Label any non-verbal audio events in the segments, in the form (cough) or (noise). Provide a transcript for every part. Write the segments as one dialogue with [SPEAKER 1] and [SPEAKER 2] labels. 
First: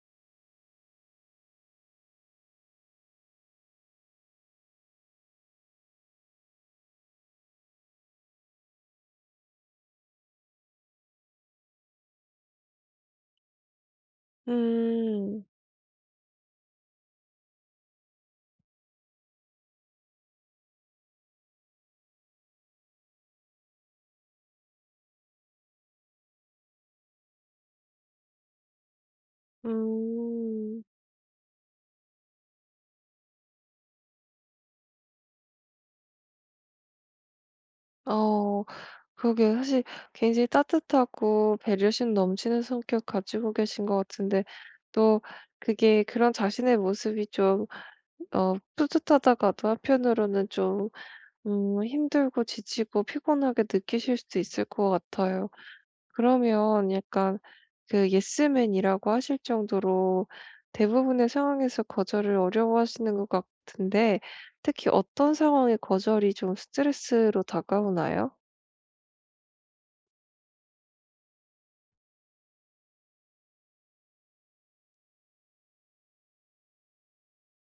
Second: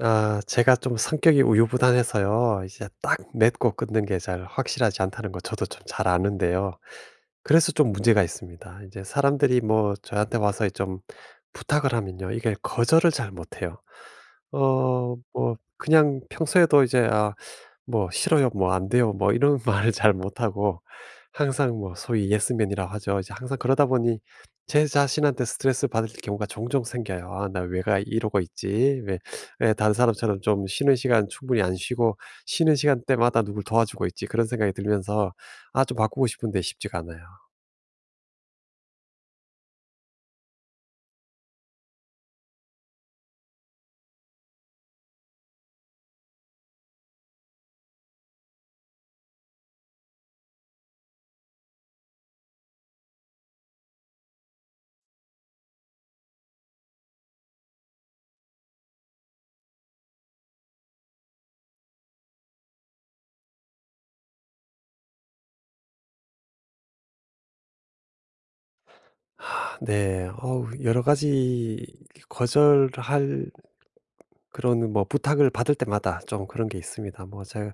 [SPEAKER 1] 아 제가 좀 성격이 우유부단해서요. 이제 딱 맺고 끊는 게 잘 확실하지 않다는 거 저도 좀 잘 아는데요. 그래서 좀 문제가 있습니다. 이제 사람들이 뭐 저한테 와서 좀 부탁을 하면요. 이게 거절을 잘 못해요. 어
[SPEAKER 2] 음.
[SPEAKER 1] 뭐 그냥 평소에도 이제 아 뭐 "싫어요." 뭐 "안 돼요." 뭐 이런 (laughs) 말을 잘 못하고 항상 뭐 소위 예스맨이라고 하죠. 이제 항상 그러다 보니 제 자신한테 스트레스 받을 경우가 종종 생겨요. '아 나 왜가 이러고 있지? 왜 예, 다른 사람처럼 좀
[SPEAKER 2] 음.
[SPEAKER 1] 쉬는 시간 충분히 안 쉬고 쉬는 시간 때마다 누굴 도와주고 있지 그런 생각이 들면서 아 좀 바꾸고 싶은데 쉽지가 않아요.
[SPEAKER 2] 어 그러게 사실 굉장히 따뜻하고 배려심 넘치는 성격 가지고 계신 것 같은데 또 그게 그런 자신의 모습이 좀 뿌듯하다가도 한편으로는 좀 힘들고 지치고 피곤하게 느끼실 수도 있을 것 같아요. 그러면 약간 그 예스맨이라고 하실 정도로 대부분의 상황에서 거절을 어려워하시는 것 같은데 특히 어떤 상황에 거절이 좀 스트레스로 다가오나요?
[SPEAKER 1] 하, 네. 어우 여러 가지 거절할 그런 뭐 부탁을 받을 때마다 좀 그런 게 있습니다. 뭐 제가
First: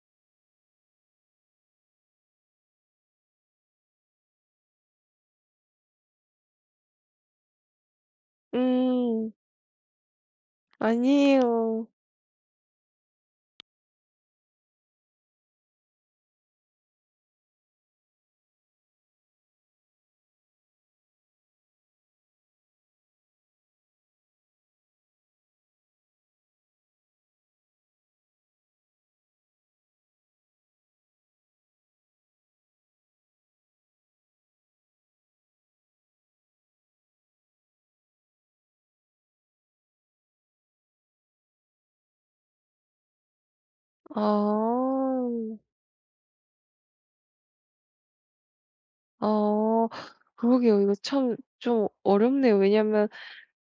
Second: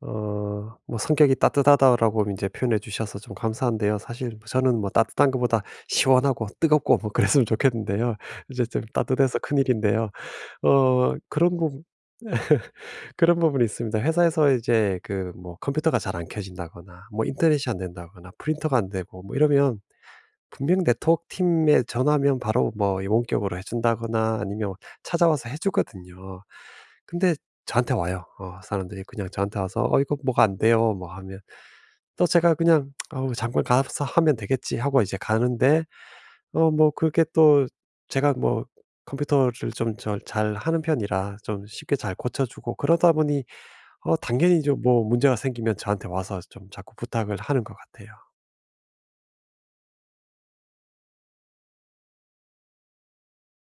[SPEAKER 1] 어 뭐 "성격이 따뜻하다."라고 이제 표현해 주셔서 좀 감사한데요. 사실 뭐 저는 뭐 따뜻한 것보다 시원하고 뜨겁고 뭐 그랬으면 좋겠는데요. 이제 좀
[SPEAKER 2] 음.
[SPEAKER 1] 따뜻해서 큰일인데요. 어
[SPEAKER 2] 아니에요.
[SPEAKER 1] 그런 부분이 있습니다. 회사에서 이제 그 뭐 컴퓨터가 잘 안 켜진다거나 뭐 인터넷이 안 된다거나 프린터가 안 되고 뭐 이러면 분명 네트워크 팀에 전화하면 바로 뭐 이 원격으로 해준다거나 아니면 찾아와서 해주거든요. 근데 저한테 와요. 어, 사람들이 그냥 저한테 와서 어 이거 뭐가 안 돼요. 뭐 하면 또 제가 그냥 어 잠깐 가서 하면 되겠지 하고 이제 가는데 어 뭐 그게 또 제가 뭐 컴퓨터를 좀 잘 하는 편이라 좀 쉽게 잘 고쳐주고 그러다 보니 어
[SPEAKER 2] 아.
[SPEAKER 1] 당연히 좀 뭐 문제가 생기면 저한테 와서 좀 자꾸 부탁을 하는 것 같아요.
[SPEAKER 2] 아. 그러게요. 이거 참 좀 어렵네요. 왜냐면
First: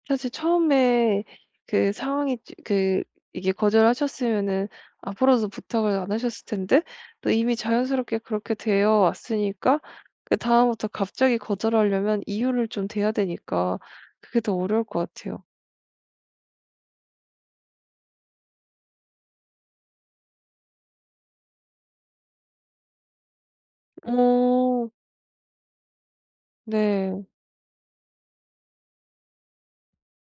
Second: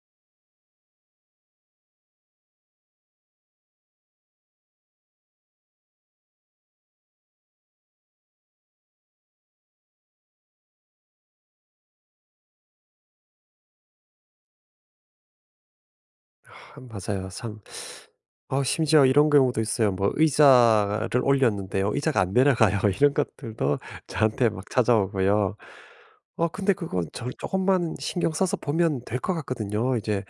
[SPEAKER 2] 사실 처음에 그 상황이 찌 그 이게 거절하셨으면은 앞으로도 부탁을 안 하셨을 텐데 또 이미 자연스럽게 그렇게 되어 왔으니까 그다음부터 갑자기 거절하려면 이유를 좀 대야 되니까 그게 더 어려울 것 같아요.
[SPEAKER 1] 아 맞아요. 참 어 심지어 이런 경우도 있어요. 뭐 의자를 올렸는데요. 의자가 안 내려가요. (laughs) 이런 것들도 저한테 막
[SPEAKER 2] 어
[SPEAKER 1] 찾아오고요. 어 근데 그건
[SPEAKER 2] 네.
[SPEAKER 1] 저 조금만 신경 써서 보면 될 것 같거든요. 이제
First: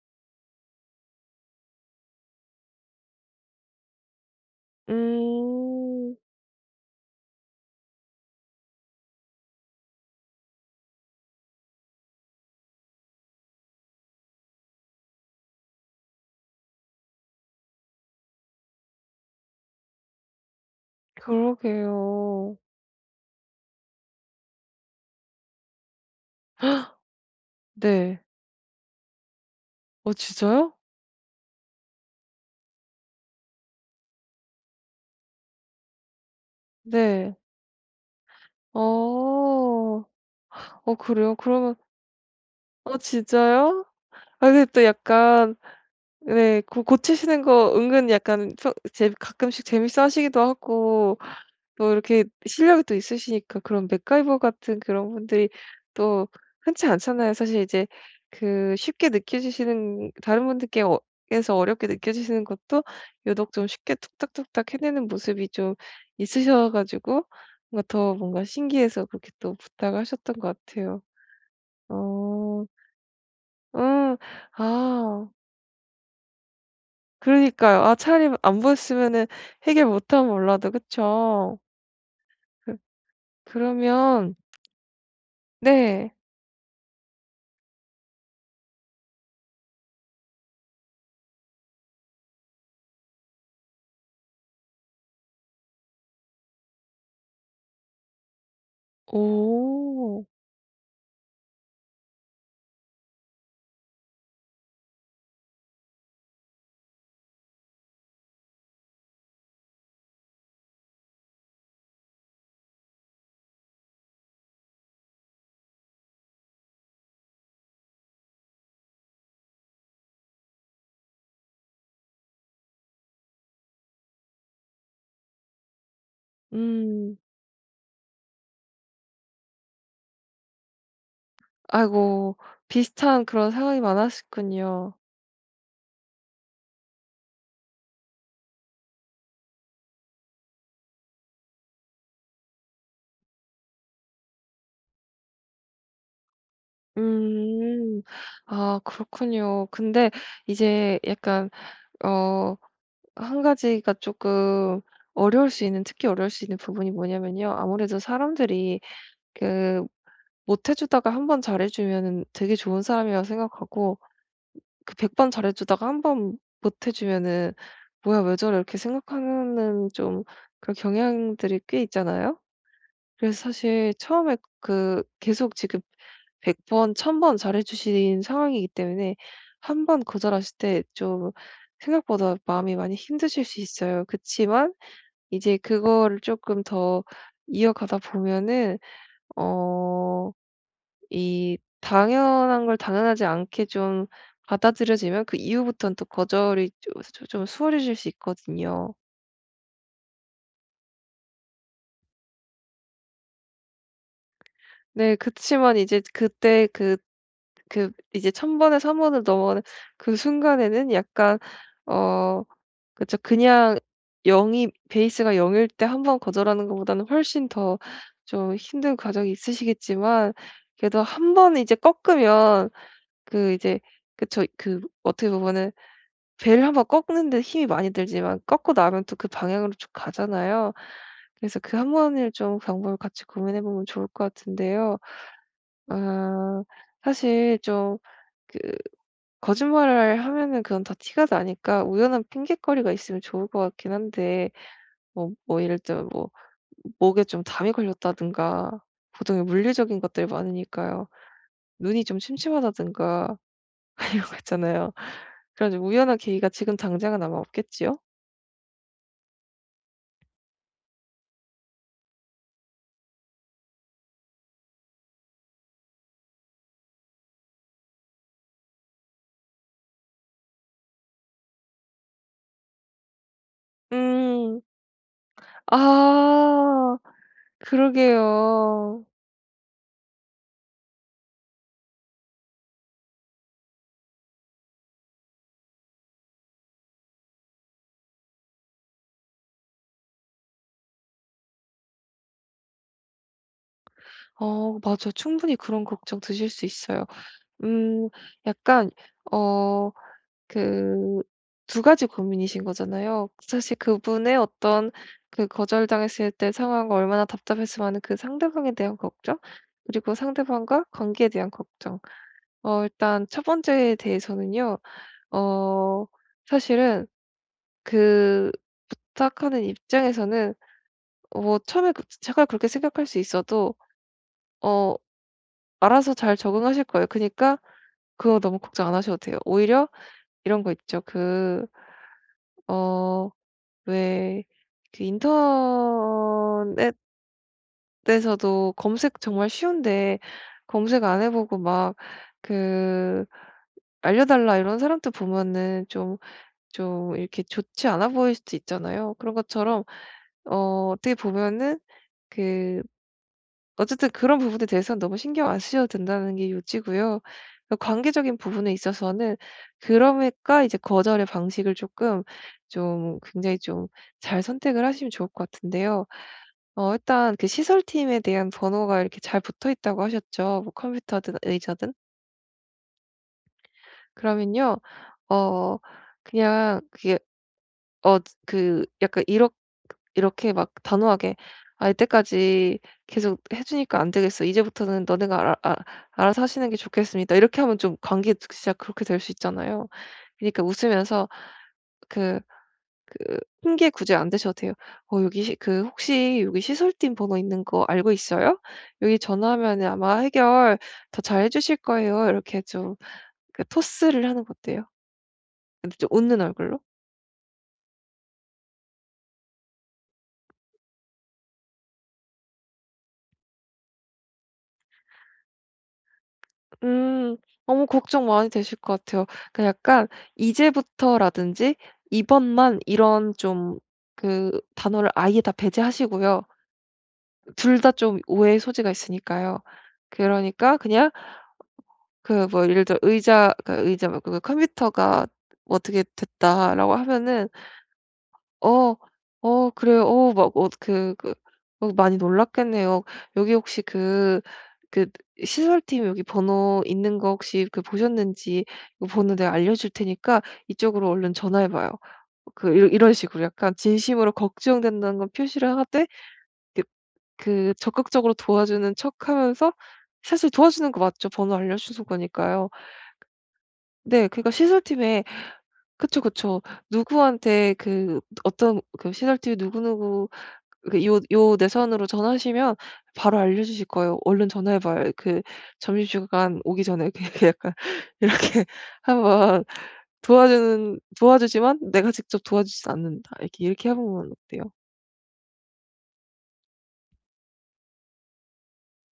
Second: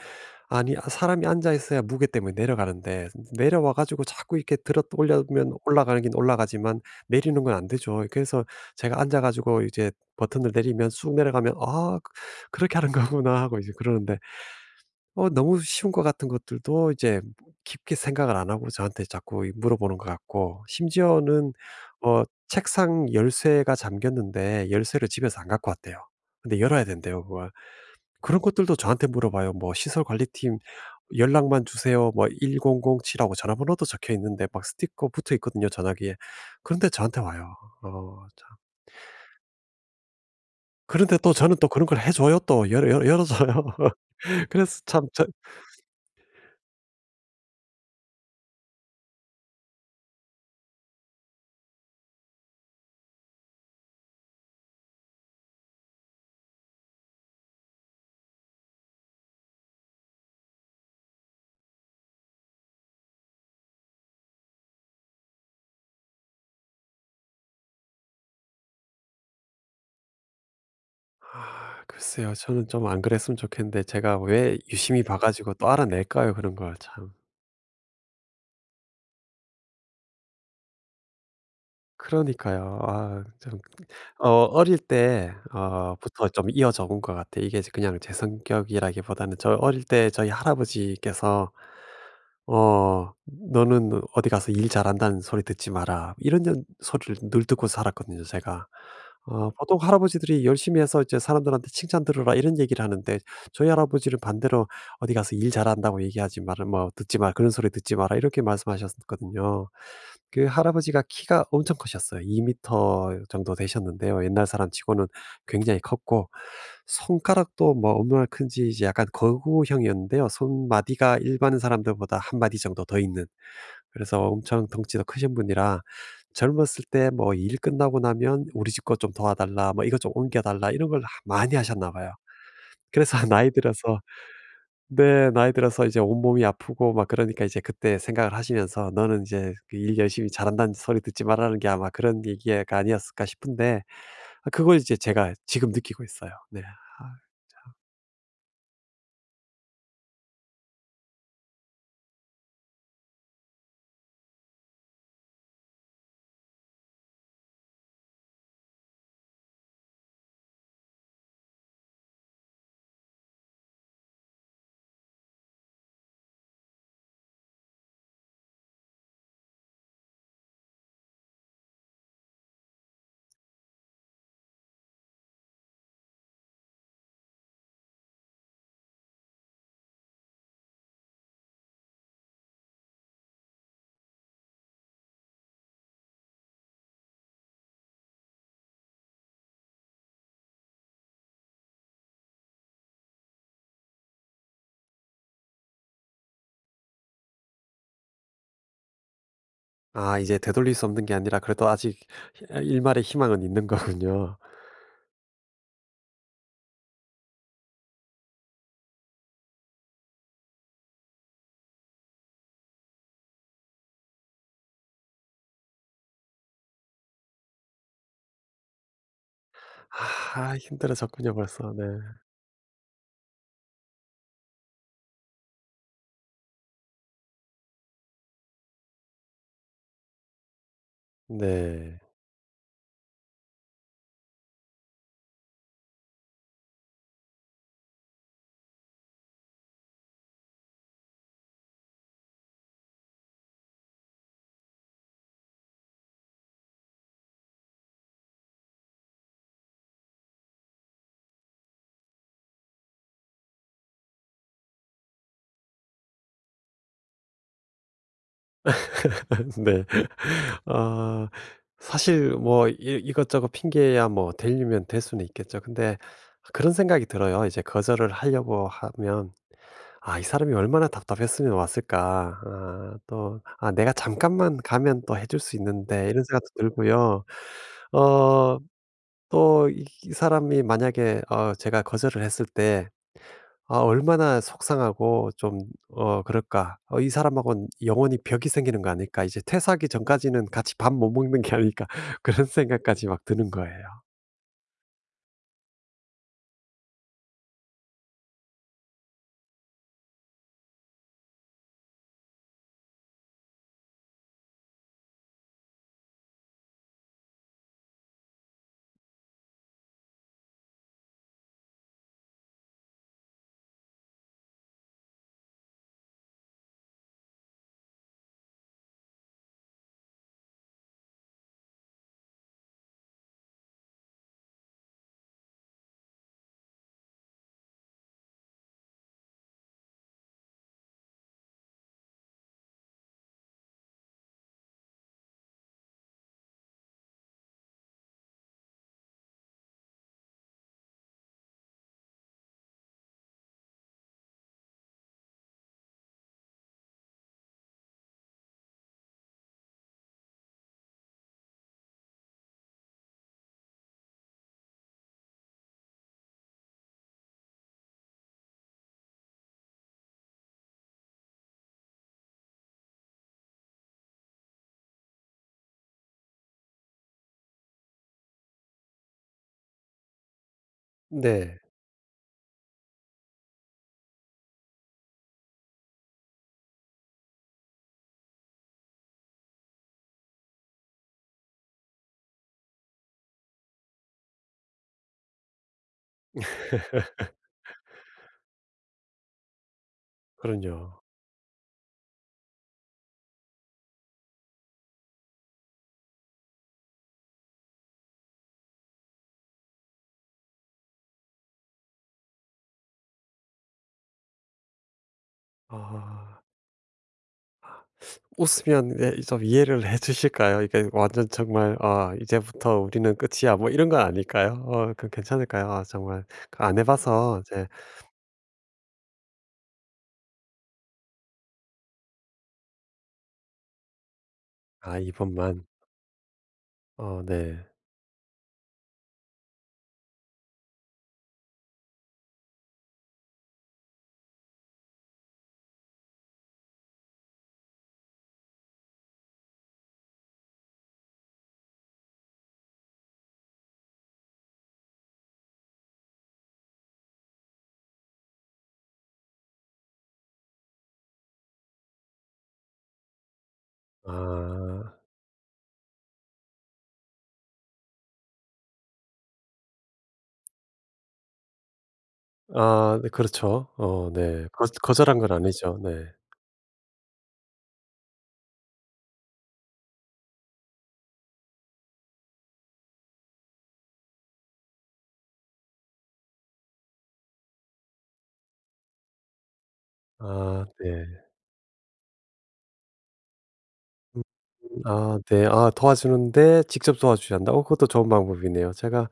[SPEAKER 1] 아니 아 사람이 앉아 있어야 무게 때문에 내려가는데 내려와 가지고 자꾸 이렇게 들어 올려면 올라가긴
[SPEAKER 2] 음.
[SPEAKER 1] 올라가지만 내리는 건 안 되죠. 그래서 제가 앉아 가지고 이제 버튼을 내리면 쑥 내려가면 '아 그렇게 하는 거구나.' (laughs) 하고 이제 그러는데 어 너무 쉬운 것 같은 것들도 이제 깊게 생각을 안 하고 저한테 자꾸 이 물어보는 것 같고 심지어는 어
[SPEAKER 2] 그러게요.
[SPEAKER 1] 책상 열쇠가 잠겼는데 열쇠를 집에서 안 갖고 왔대요. 근데 열어야
[SPEAKER 2] (gasps)
[SPEAKER 1] 된대요 그걸.
[SPEAKER 2] 네.
[SPEAKER 1] 그런 것들도 저한테 물어봐요. 뭐 "시설
[SPEAKER 2] 어
[SPEAKER 1] 관리팀
[SPEAKER 2] 진짜요?
[SPEAKER 1] 연락만 주세요." 뭐 1007 하고 전화번호도 적혀 있는데 막 스티커 붙어 있거든요, 전화기에. 그런데 저한테
[SPEAKER 2] 네.
[SPEAKER 1] 와요. 어 참.
[SPEAKER 2] 어. 어
[SPEAKER 1] 그런데 또
[SPEAKER 2] 그래요?
[SPEAKER 1] 저는 또
[SPEAKER 2] 그러면
[SPEAKER 1] 그런 걸 해 줘요. 또
[SPEAKER 2] 어
[SPEAKER 1] 열어 줘요.
[SPEAKER 2] 진짜요?
[SPEAKER 1] (laughs)
[SPEAKER 2] 아 근데
[SPEAKER 1] 그래서
[SPEAKER 2] 또
[SPEAKER 1] 참 저
[SPEAKER 2] 약간 네. 고 고치시는 거 은근 약간 평 재 가끔씩 재밌어 하시기도 하고 또 이렇게 실력이 또 있으시니까 그런 맥가이버 같은 그런 분들이 또 흔치 않잖아요. 사실 이제 그 쉽게 느껴지시는 다른 분들께 에서 어렵게 느껴지시는 것도 유독 좀 쉽게 툭딱툭딱 해내는 모습이 좀 있으셔 가지고 뭔가 더 뭔가 신기해서 그렇게 또 부탁을 하셨던 것 같아요.
[SPEAKER 1] 아, 글쎄요.
[SPEAKER 2] 어.
[SPEAKER 1] 저는 좀 안 그랬으면 좋겠는데
[SPEAKER 2] 음.
[SPEAKER 1] 제가 왜 유심히 봐
[SPEAKER 2] 아.
[SPEAKER 1] 가지고 또 알아낼까요, 그런 걸 참.
[SPEAKER 2] 그러니까요. 아 차라리 안 보였으면은 해결 못하면 몰라도 그쵸? 그
[SPEAKER 1] 그러니까요. 아 좀, 어
[SPEAKER 2] 그러면
[SPEAKER 1] 어릴 때 어
[SPEAKER 2] 네.
[SPEAKER 1] 부터 좀 이어져 온 것 같아요. 이게 이제 그냥 제 성격이라기보다는 저 어릴 때 저희 할아버지께서 어 "너는 어디 가서 일 잘한다는 소리 듣지 마라." 이런 소리를 늘 듣고 살았거든요 제가. 어 보통
[SPEAKER 2] 오.
[SPEAKER 1] 할아버지들이 "열심히 해서 이제 사람들한테 칭찬 들어라." 이런 얘기를 하는데 저희 할아버지는 반대로 어디 가서 일 잘한다고 얘기하지 마라. 뭐 듣지 마라. 그런 소리 듣지 마라. 이렇게 말씀하셨거든요. 그 할아버지가 키가 엄청 크셨어요. 2터 정도 되셨는데요. 옛날 사람 치고는 굉장히 컸고 손가락도 뭐 얼마나 큰지 이제 약간 거구형이었는데요. 손마디가 일반 사람들보다 한 마디 정도 더 있는. 그래서 엄청 덩치도 크신 분이라 젊었을 때
[SPEAKER 2] 음.
[SPEAKER 1] 뭐 일 끝나고 나면 "우리 집 것 좀 도와달라." 뭐 "이것 좀 옮겨 달라." 이런 걸 많이 하셨나 봐요.
[SPEAKER 2] 아이고
[SPEAKER 1] 그래서
[SPEAKER 2] 비슷한
[SPEAKER 1] (laughs) 나이
[SPEAKER 2] 그런 상황이
[SPEAKER 1] 들어서
[SPEAKER 2] 많았었군요.
[SPEAKER 1] 네. 나이 들어서 이제 온몸이 아프고 막 그러니까 이제 그때 생각을 하시면서 '너는 이제 그일 열심히 잘한다는 소리 듣지 말라는 게 아마 그런 얘기가 아니었을까?' 싶은데 아 그걸 이제 제가 지금 느끼고 있어요. 네. 아
[SPEAKER 2] 음. 아 그렇군요. 근데 이제 약간 어 한 가지가 조금 어려울 수 있는 특히 어려울 수 있는 부분이 뭐냐면요. 아무래도 사람들이 그 못 해 주다가 한 번 잘해 주면은 되게 좋은 사람이라고 생각하고 그 100번 잘해 주다가 한 번 못해 주면은 '뭐야 왜 저래?' 이렇게 생각하는 좀 그런 경향들이 꽤 있잖아요. 그래서 사실 처음에 그 계속 지금 100번 1,000번 잘해 주신 상황이기 때문에 한 번 거절하실 때 좀 생각보다 마음이 많이 힘드실 수 있어요. 그치만 이제 그거를 쪼끔 더 이어가다 보면은 어 이 당연한 걸 당연하지 않게 좀 받아들여지면 그 이후부터는 또 거절이 좀 수월해질 수 있거든요.
[SPEAKER 1] 아 이제 되돌릴 수 없는 게 아니라 그래도 아직 아 일말의 희망은 있는 거군요.
[SPEAKER 2] 네 그치만 이제 그때 그 이제 천 번에 한 번을 넘어가는 그 순간에는 약간 어 그쵸. 그냥 0이 베이스가 0일때 한 번 거절하는 것보다는 훨씬 더 좀 힘든 과정이 있으시겠지만
[SPEAKER 1] 아
[SPEAKER 2] 그래도 한
[SPEAKER 1] 힘들어졌군요
[SPEAKER 2] 번
[SPEAKER 1] 벌써.
[SPEAKER 2] 이제
[SPEAKER 1] 네.
[SPEAKER 2] 꺾으면 그 이제 그쵸. 그 어떻게 보면은 벨를한번 꺾는데 힘이 많이 들지만 꺾고 나면 또 그 방향으로 쭉 가잖아요. 그래서 그 한
[SPEAKER 1] 네.
[SPEAKER 2] 번을 좀 방법을 같이 고민해 보면 좋을 것 같은데요. 아 사실 좀 그 거짓말을 하면은 그건 다 티가 나니까 우연한 핑곗거리가 있으면 좋을 것 같긴 한데 뭐 예를 들면 뭐 목에 좀 담이 걸렸다든가 보통의 물리적인 것들이 많으니까요. 눈이 좀 침침하다든가 (laughs) 이런 거 있잖아요. 그런 좀 우연한 계기가 지금 당장은 아마 없겠지요?
[SPEAKER 1] (laughs) 네. 아 사실 뭐 이 이것저것 핑계야 뭐 되려면 될 수는 있겠죠. 근데 그런 생각이 들어요. 이제 거절을 하려고 하면 '아 이 사람이 얼마나 답답했으면 왔을까.' 아 또 '아 내가 잠깐만
[SPEAKER 2] 음.
[SPEAKER 1] 가면 또 해줄 수 있는데.' 이런 생각도
[SPEAKER 2] 아
[SPEAKER 1] 들고요. 어
[SPEAKER 2] 그러게요.
[SPEAKER 1] 또 이 사람이 만약에 어 제가 거절을 했을 때 아 얼마나 속상하고 좀 어 그럴까. 어 '이 사람하고는 영원히 벽이 생기는 거 아닐까. 이제 퇴사하기 전까지는 같이 밥 못 먹는 게 아닐까.' (laughs) 그런 생각까지 막 드는 거예요.
[SPEAKER 2] 맞아 충분히 그런 걱정 드실 수 있어요. 음 약간 어 그 두 가지 고민이신 거잖아요. 사실 그분의 어떤 그 거절당했을 때 상황과 얼마나 답답했으면 하는 그 상대방에 대한 걱정 그리고 상대방과 관계에 대한 걱정. 일단 첫 번째에 대해서는요. 어 사실은 그 부탁하는 입장에서는 뭐 처음에 그 제가 그렇게 생각할 수 있어도 어 알아서 잘 적응하실 거예요. 그니까 러 그거 너무 걱정 안 하셔도 돼요. 오히려 이런 거 있죠. 그 어 왜 그 인터넷에서도 검색 정말 쉬운데 검색 안 해 보고 막 그 "알려달라." 이런 사람들 보면은 좀 이렇게 좋지 않아 보일 수도 있잖아요. 그런 것처럼 어 어떻게 보면은 그 어쨌든 그런 부분에 대해서는 너무 신경 안 쓰셔도 된다는 게 요지고요. 그 관계적인 부분에 있어서는 그러니까 이제 거절의 방식을 조금 좀 굉장히 좀 잘 선택을 하시면 좋을 것 같은데요. 일단 그 시설팀에 대한 번호가 이렇게 잘 붙어 있다고 하셨죠. 뭐 컴퓨터든
[SPEAKER 1] 네.
[SPEAKER 2] 의자든. 그러면요. 어 그냥 그게 어 그 약간 이렇게 막 단호하게 "아 이때까지 계속 해 주니까 안 되겠어. 이제부터는 너네가 알아서 하시는 게 좋겠습니다." 이렇게 하면 좀 관계 진짜 그렇게 될 수 있잖아요. 그니까
[SPEAKER 1] 그럼요.
[SPEAKER 2] 웃으면서 그 그 핑계 굳이 안 대셔도 돼요. "어 여기 시 그 혹시 여기 시설팀 번호 있는 거 알고 있어요? 여기 전화하면은 아마 해결 더 잘해 주실 거예요." 이렇게 좀 그 토스를 하는 거 어때요? 근데 좀 웃는
[SPEAKER 1] 아.
[SPEAKER 2] 얼굴로?
[SPEAKER 1] 웃으면 예 좀 이해를 해 주실까요? 이게 완전 정말 '아 이제부터 우리는 끝이야.' 뭐 이런 건 아닐까요? 어 그 괜찮을까요? 아 정말 그 안 해
[SPEAKER 2] 음.
[SPEAKER 1] 봐서 이제
[SPEAKER 2] 너무 걱정 많이 되실 것 같아요. 그 약간 "이제부터"라든지 "이번만" 이런 좀 그
[SPEAKER 1] 아
[SPEAKER 2] 단어를 아예 다
[SPEAKER 1] 이번만
[SPEAKER 2] 배제하시고요.
[SPEAKER 1] 어 네.
[SPEAKER 2] 둘 다 좀 오해의 소지가 있으니까요. 그러니까 그냥 그 뭐 예를 들어 의자 그 의자 말고 그 "컴퓨터가 뭐 어떻게 됐다."라고 하면은 어. 어 그래요. 많이 놀랐겠네요. 여기 혹시 그 시설팀 여기 번호 있는 거 혹시 그 보셨는지 그 번호 내가 알려줄 테니까 이쪽으로 얼른 전화해 봐요. 그이 이런 식으로 약간 진심으로
[SPEAKER 1] 아.
[SPEAKER 2] 걱정된다는 건 표시를 하되 그 그 적극적으로 도와주는 척하면서 사실 도와주는 거 맞죠. 번호 알려주는 거니까요.
[SPEAKER 1] 아 네 그렇죠. 어
[SPEAKER 2] 네.
[SPEAKER 1] 네.
[SPEAKER 2] 그러니까
[SPEAKER 1] 거 거절한
[SPEAKER 2] 시설팀에
[SPEAKER 1] 건 아니죠. 네.
[SPEAKER 2] 그쵸, 그쵸. 누구한테 그 어떤 그 시설팀이 누구누구 그 요 내선으로 전화하시면 바로 알려주실 거예요. "얼른 전화해 봐요." 그 점심시간 오기 전에 (laughs) 이렇게 약간 이렇게 한번
[SPEAKER 1] 아
[SPEAKER 2] 도와주는
[SPEAKER 1] 네.
[SPEAKER 2] 도와주지만 내가 직접 도와주진 않는다. 이렇게, 이렇게 해
[SPEAKER 1] 음
[SPEAKER 2] 보면 어때요?
[SPEAKER 1] 아 네. 아 도와주는데 직접 도와주신다. 어 그것도 좋은 방법이네요. 제가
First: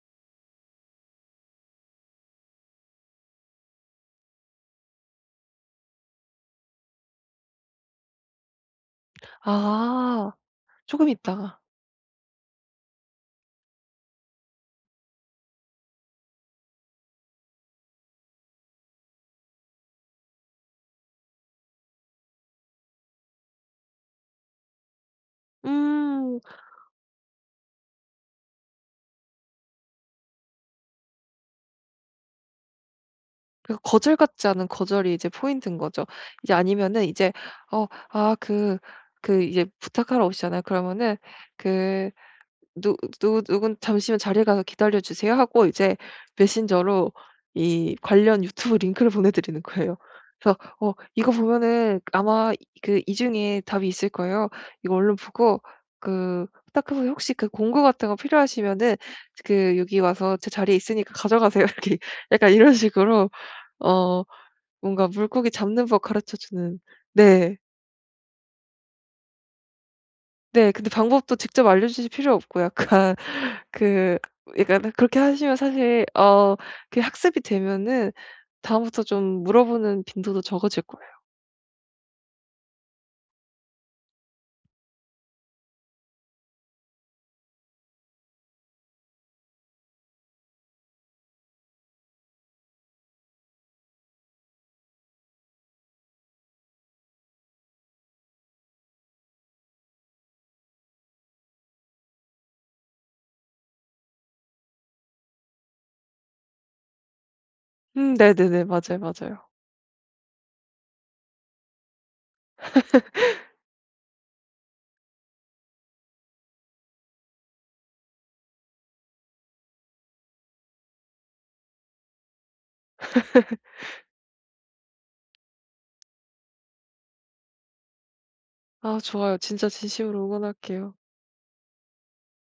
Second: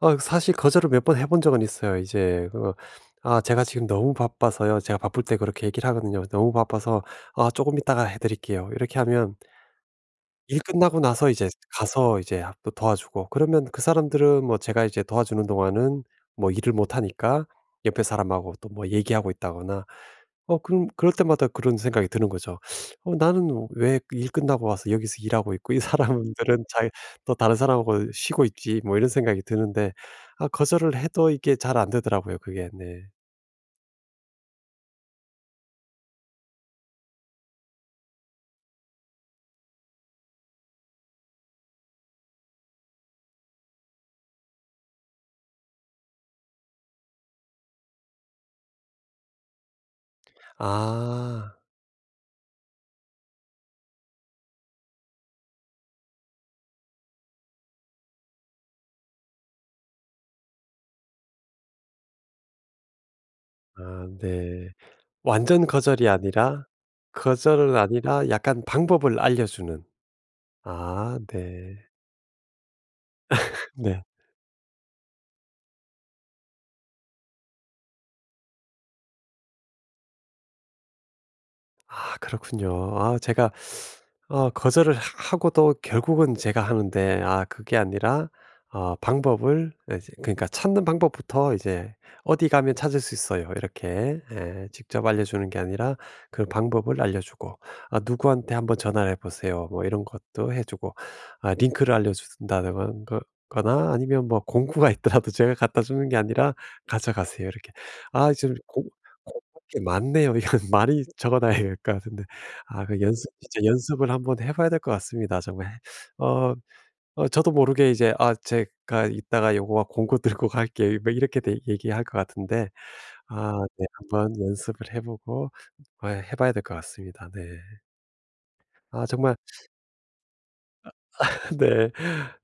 [SPEAKER 1] 어 사실 거절을 몇 번 해본 적은 있어요. 이제 어, "아 제가 지금 너무 바빠서요." 제가 바쁠 때 그렇게 얘기를 하거든요. "너무 바빠서 아금 이따가 해 드릴게요." 이렇게 하면
[SPEAKER 2] 아
[SPEAKER 1] 일
[SPEAKER 2] 조
[SPEAKER 1] 끝나고
[SPEAKER 2] 금
[SPEAKER 1] 나서 이제
[SPEAKER 2] 있다가.
[SPEAKER 1] 가서 이제 하 또 도와주고 그러면 그 사람들은 뭐 제가 이제 도와주는 동안은 뭐 일을 못 하니까 옆에 사람하고 또 뭐 얘기하고 있다거나 어 그럼 그럴 때마다 그런 생각이 드는 거죠. '어 나는 왜 일 끝나고 와서 여기서 일하고 있고 이
[SPEAKER 2] 음.
[SPEAKER 1] 사람들은 잘 또 다른 사람하고 쉬고 있지.' 뭐 이런 생각이 드는데 아 거절을 해도 이게 잘 안 되더라고요 그게. 네.
[SPEAKER 2] 그 거절 같지 않은 거절이 이제 포인트인 거죠. 이제 아니면은 이제 어 아 그 이제 부탁하러 오시잖아요. 그러면은 그 누 누 누군 "잠시만 자리에 가서 기다려 주세요." 하고 이제 메신저로 이 관련 유튜브 링크를 (laughs) 보내 드리는 거예요. 그래서 "어 이거
[SPEAKER 1] 아.
[SPEAKER 2] 보면은 아마 그 이 중에 답이 있을 거예요. 이거 얼른 보고 그 딱 하고 혹시 그 공구 같은 거 필요하시면은 그 여기 와서 제 자리에 있으니까 가져가세요." (laughs) 이렇게 약간 이런 식으로
[SPEAKER 1] 아
[SPEAKER 2] 어
[SPEAKER 1] 네.
[SPEAKER 2] 뭔가 물고기
[SPEAKER 1] 완전
[SPEAKER 2] 잡는 법
[SPEAKER 1] 거절이
[SPEAKER 2] 가르쳐
[SPEAKER 1] 아니라
[SPEAKER 2] 주는 네.
[SPEAKER 1] 거절은 아니라 약간 방법을 알려 주는.
[SPEAKER 2] 네. 근데
[SPEAKER 1] 아
[SPEAKER 2] 방법도 직접
[SPEAKER 1] 네.
[SPEAKER 2] 알려주실 필요 없고 약간 (laughs)
[SPEAKER 1] 네.
[SPEAKER 2] 그 약간 그렇게 하시면 사실 그게 학습이 되면은 다음부터 좀 물어보는 빈도도 적어질 거예요.
[SPEAKER 1] 아 그렇군요. 아 제가 어 거절을 하 하고도 결국은 제가 하는데 아 그게 아니라 어 방법을 이제 그러니까 찾는 방법부터 이제 "어디 가면 찾을 수 있어요." 이렇게 예 직접 알려주는 게 아니라 그 방법을 알려주고 아 "누구한테 한번 전화를 해 보세요." 뭐 이런 것도 해 주고 아 링크를 알려준다든가 거 거나 아니면 뭐 공구가 있더라도 제가 갖다 주는 게 아니라 "가져가세요." 이렇게. 아 지금
[SPEAKER 2] 네네네. 맞아요, 맞아요.
[SPEAKER 1] 공 이게 맞네요. (laughs) 이건 많이 적어 놔야 될 것 같은데. 아 그 연습 진짜 연습을 한번 해 봐야 될 것 같습니다. 정말 어 어 저도 모르게 이제 '아 제가 이따가 요거 공구 들고 갈게요.' 뭐 이렇게 얘기할 것 같은데 아 네 한번 연습을 해 보고 어 해 봐야 될 것 같습니다. 네.
[SPEAKER 2] 아
[SPEAKER 1] 아 정말
[SPEAKER 2] 좋아요. 진짜 진심으로 응원할게요.
[SPEAKER 1] (laughs) 네.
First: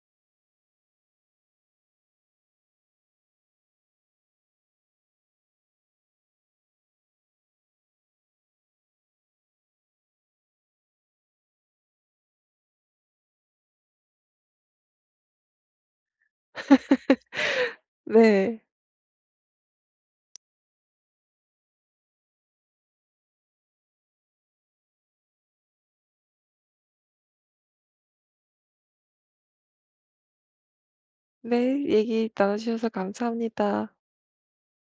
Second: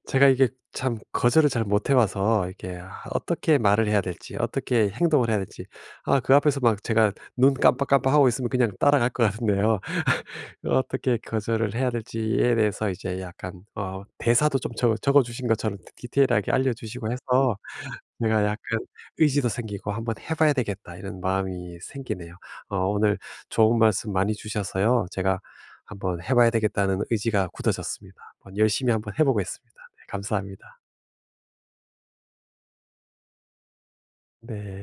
[SPEAKER 1] 제가 이게 참 거절을 잘 못해 와서 이게 아 어떻게 말을 해야 될지 어떻게 행동을 해야 될지 아 그 앞에서 막 제가 눈 깜빡깜빡하고 있으면 그냥 따라갈 것 같은데요. (laughs) 어떻게 거절을 해야 될지에 대해서 이제 약간 어 대사도 좀 적 적어 주신 것처럼 디테일하게 알려 주시고 해서 제가
[SPEAKER 2] 네.
[SPEAKER 1] 약간 의지도 생기고 '한번 해 봐야 되겠다.' 이런 마음이 생기네요. 어 오늘 좋은 말씀 많이 주셔서요. 제가 '한번 해 봐야 되겠다.'는 의지가 굳어졌습니다. 한번 열심히 한번 해 보겠습니다. 네 감사합니다.
[SPEAKER 2] 네. 얘기 나눠 주셔서 감사합니다.
[SPEAKER 1] 네.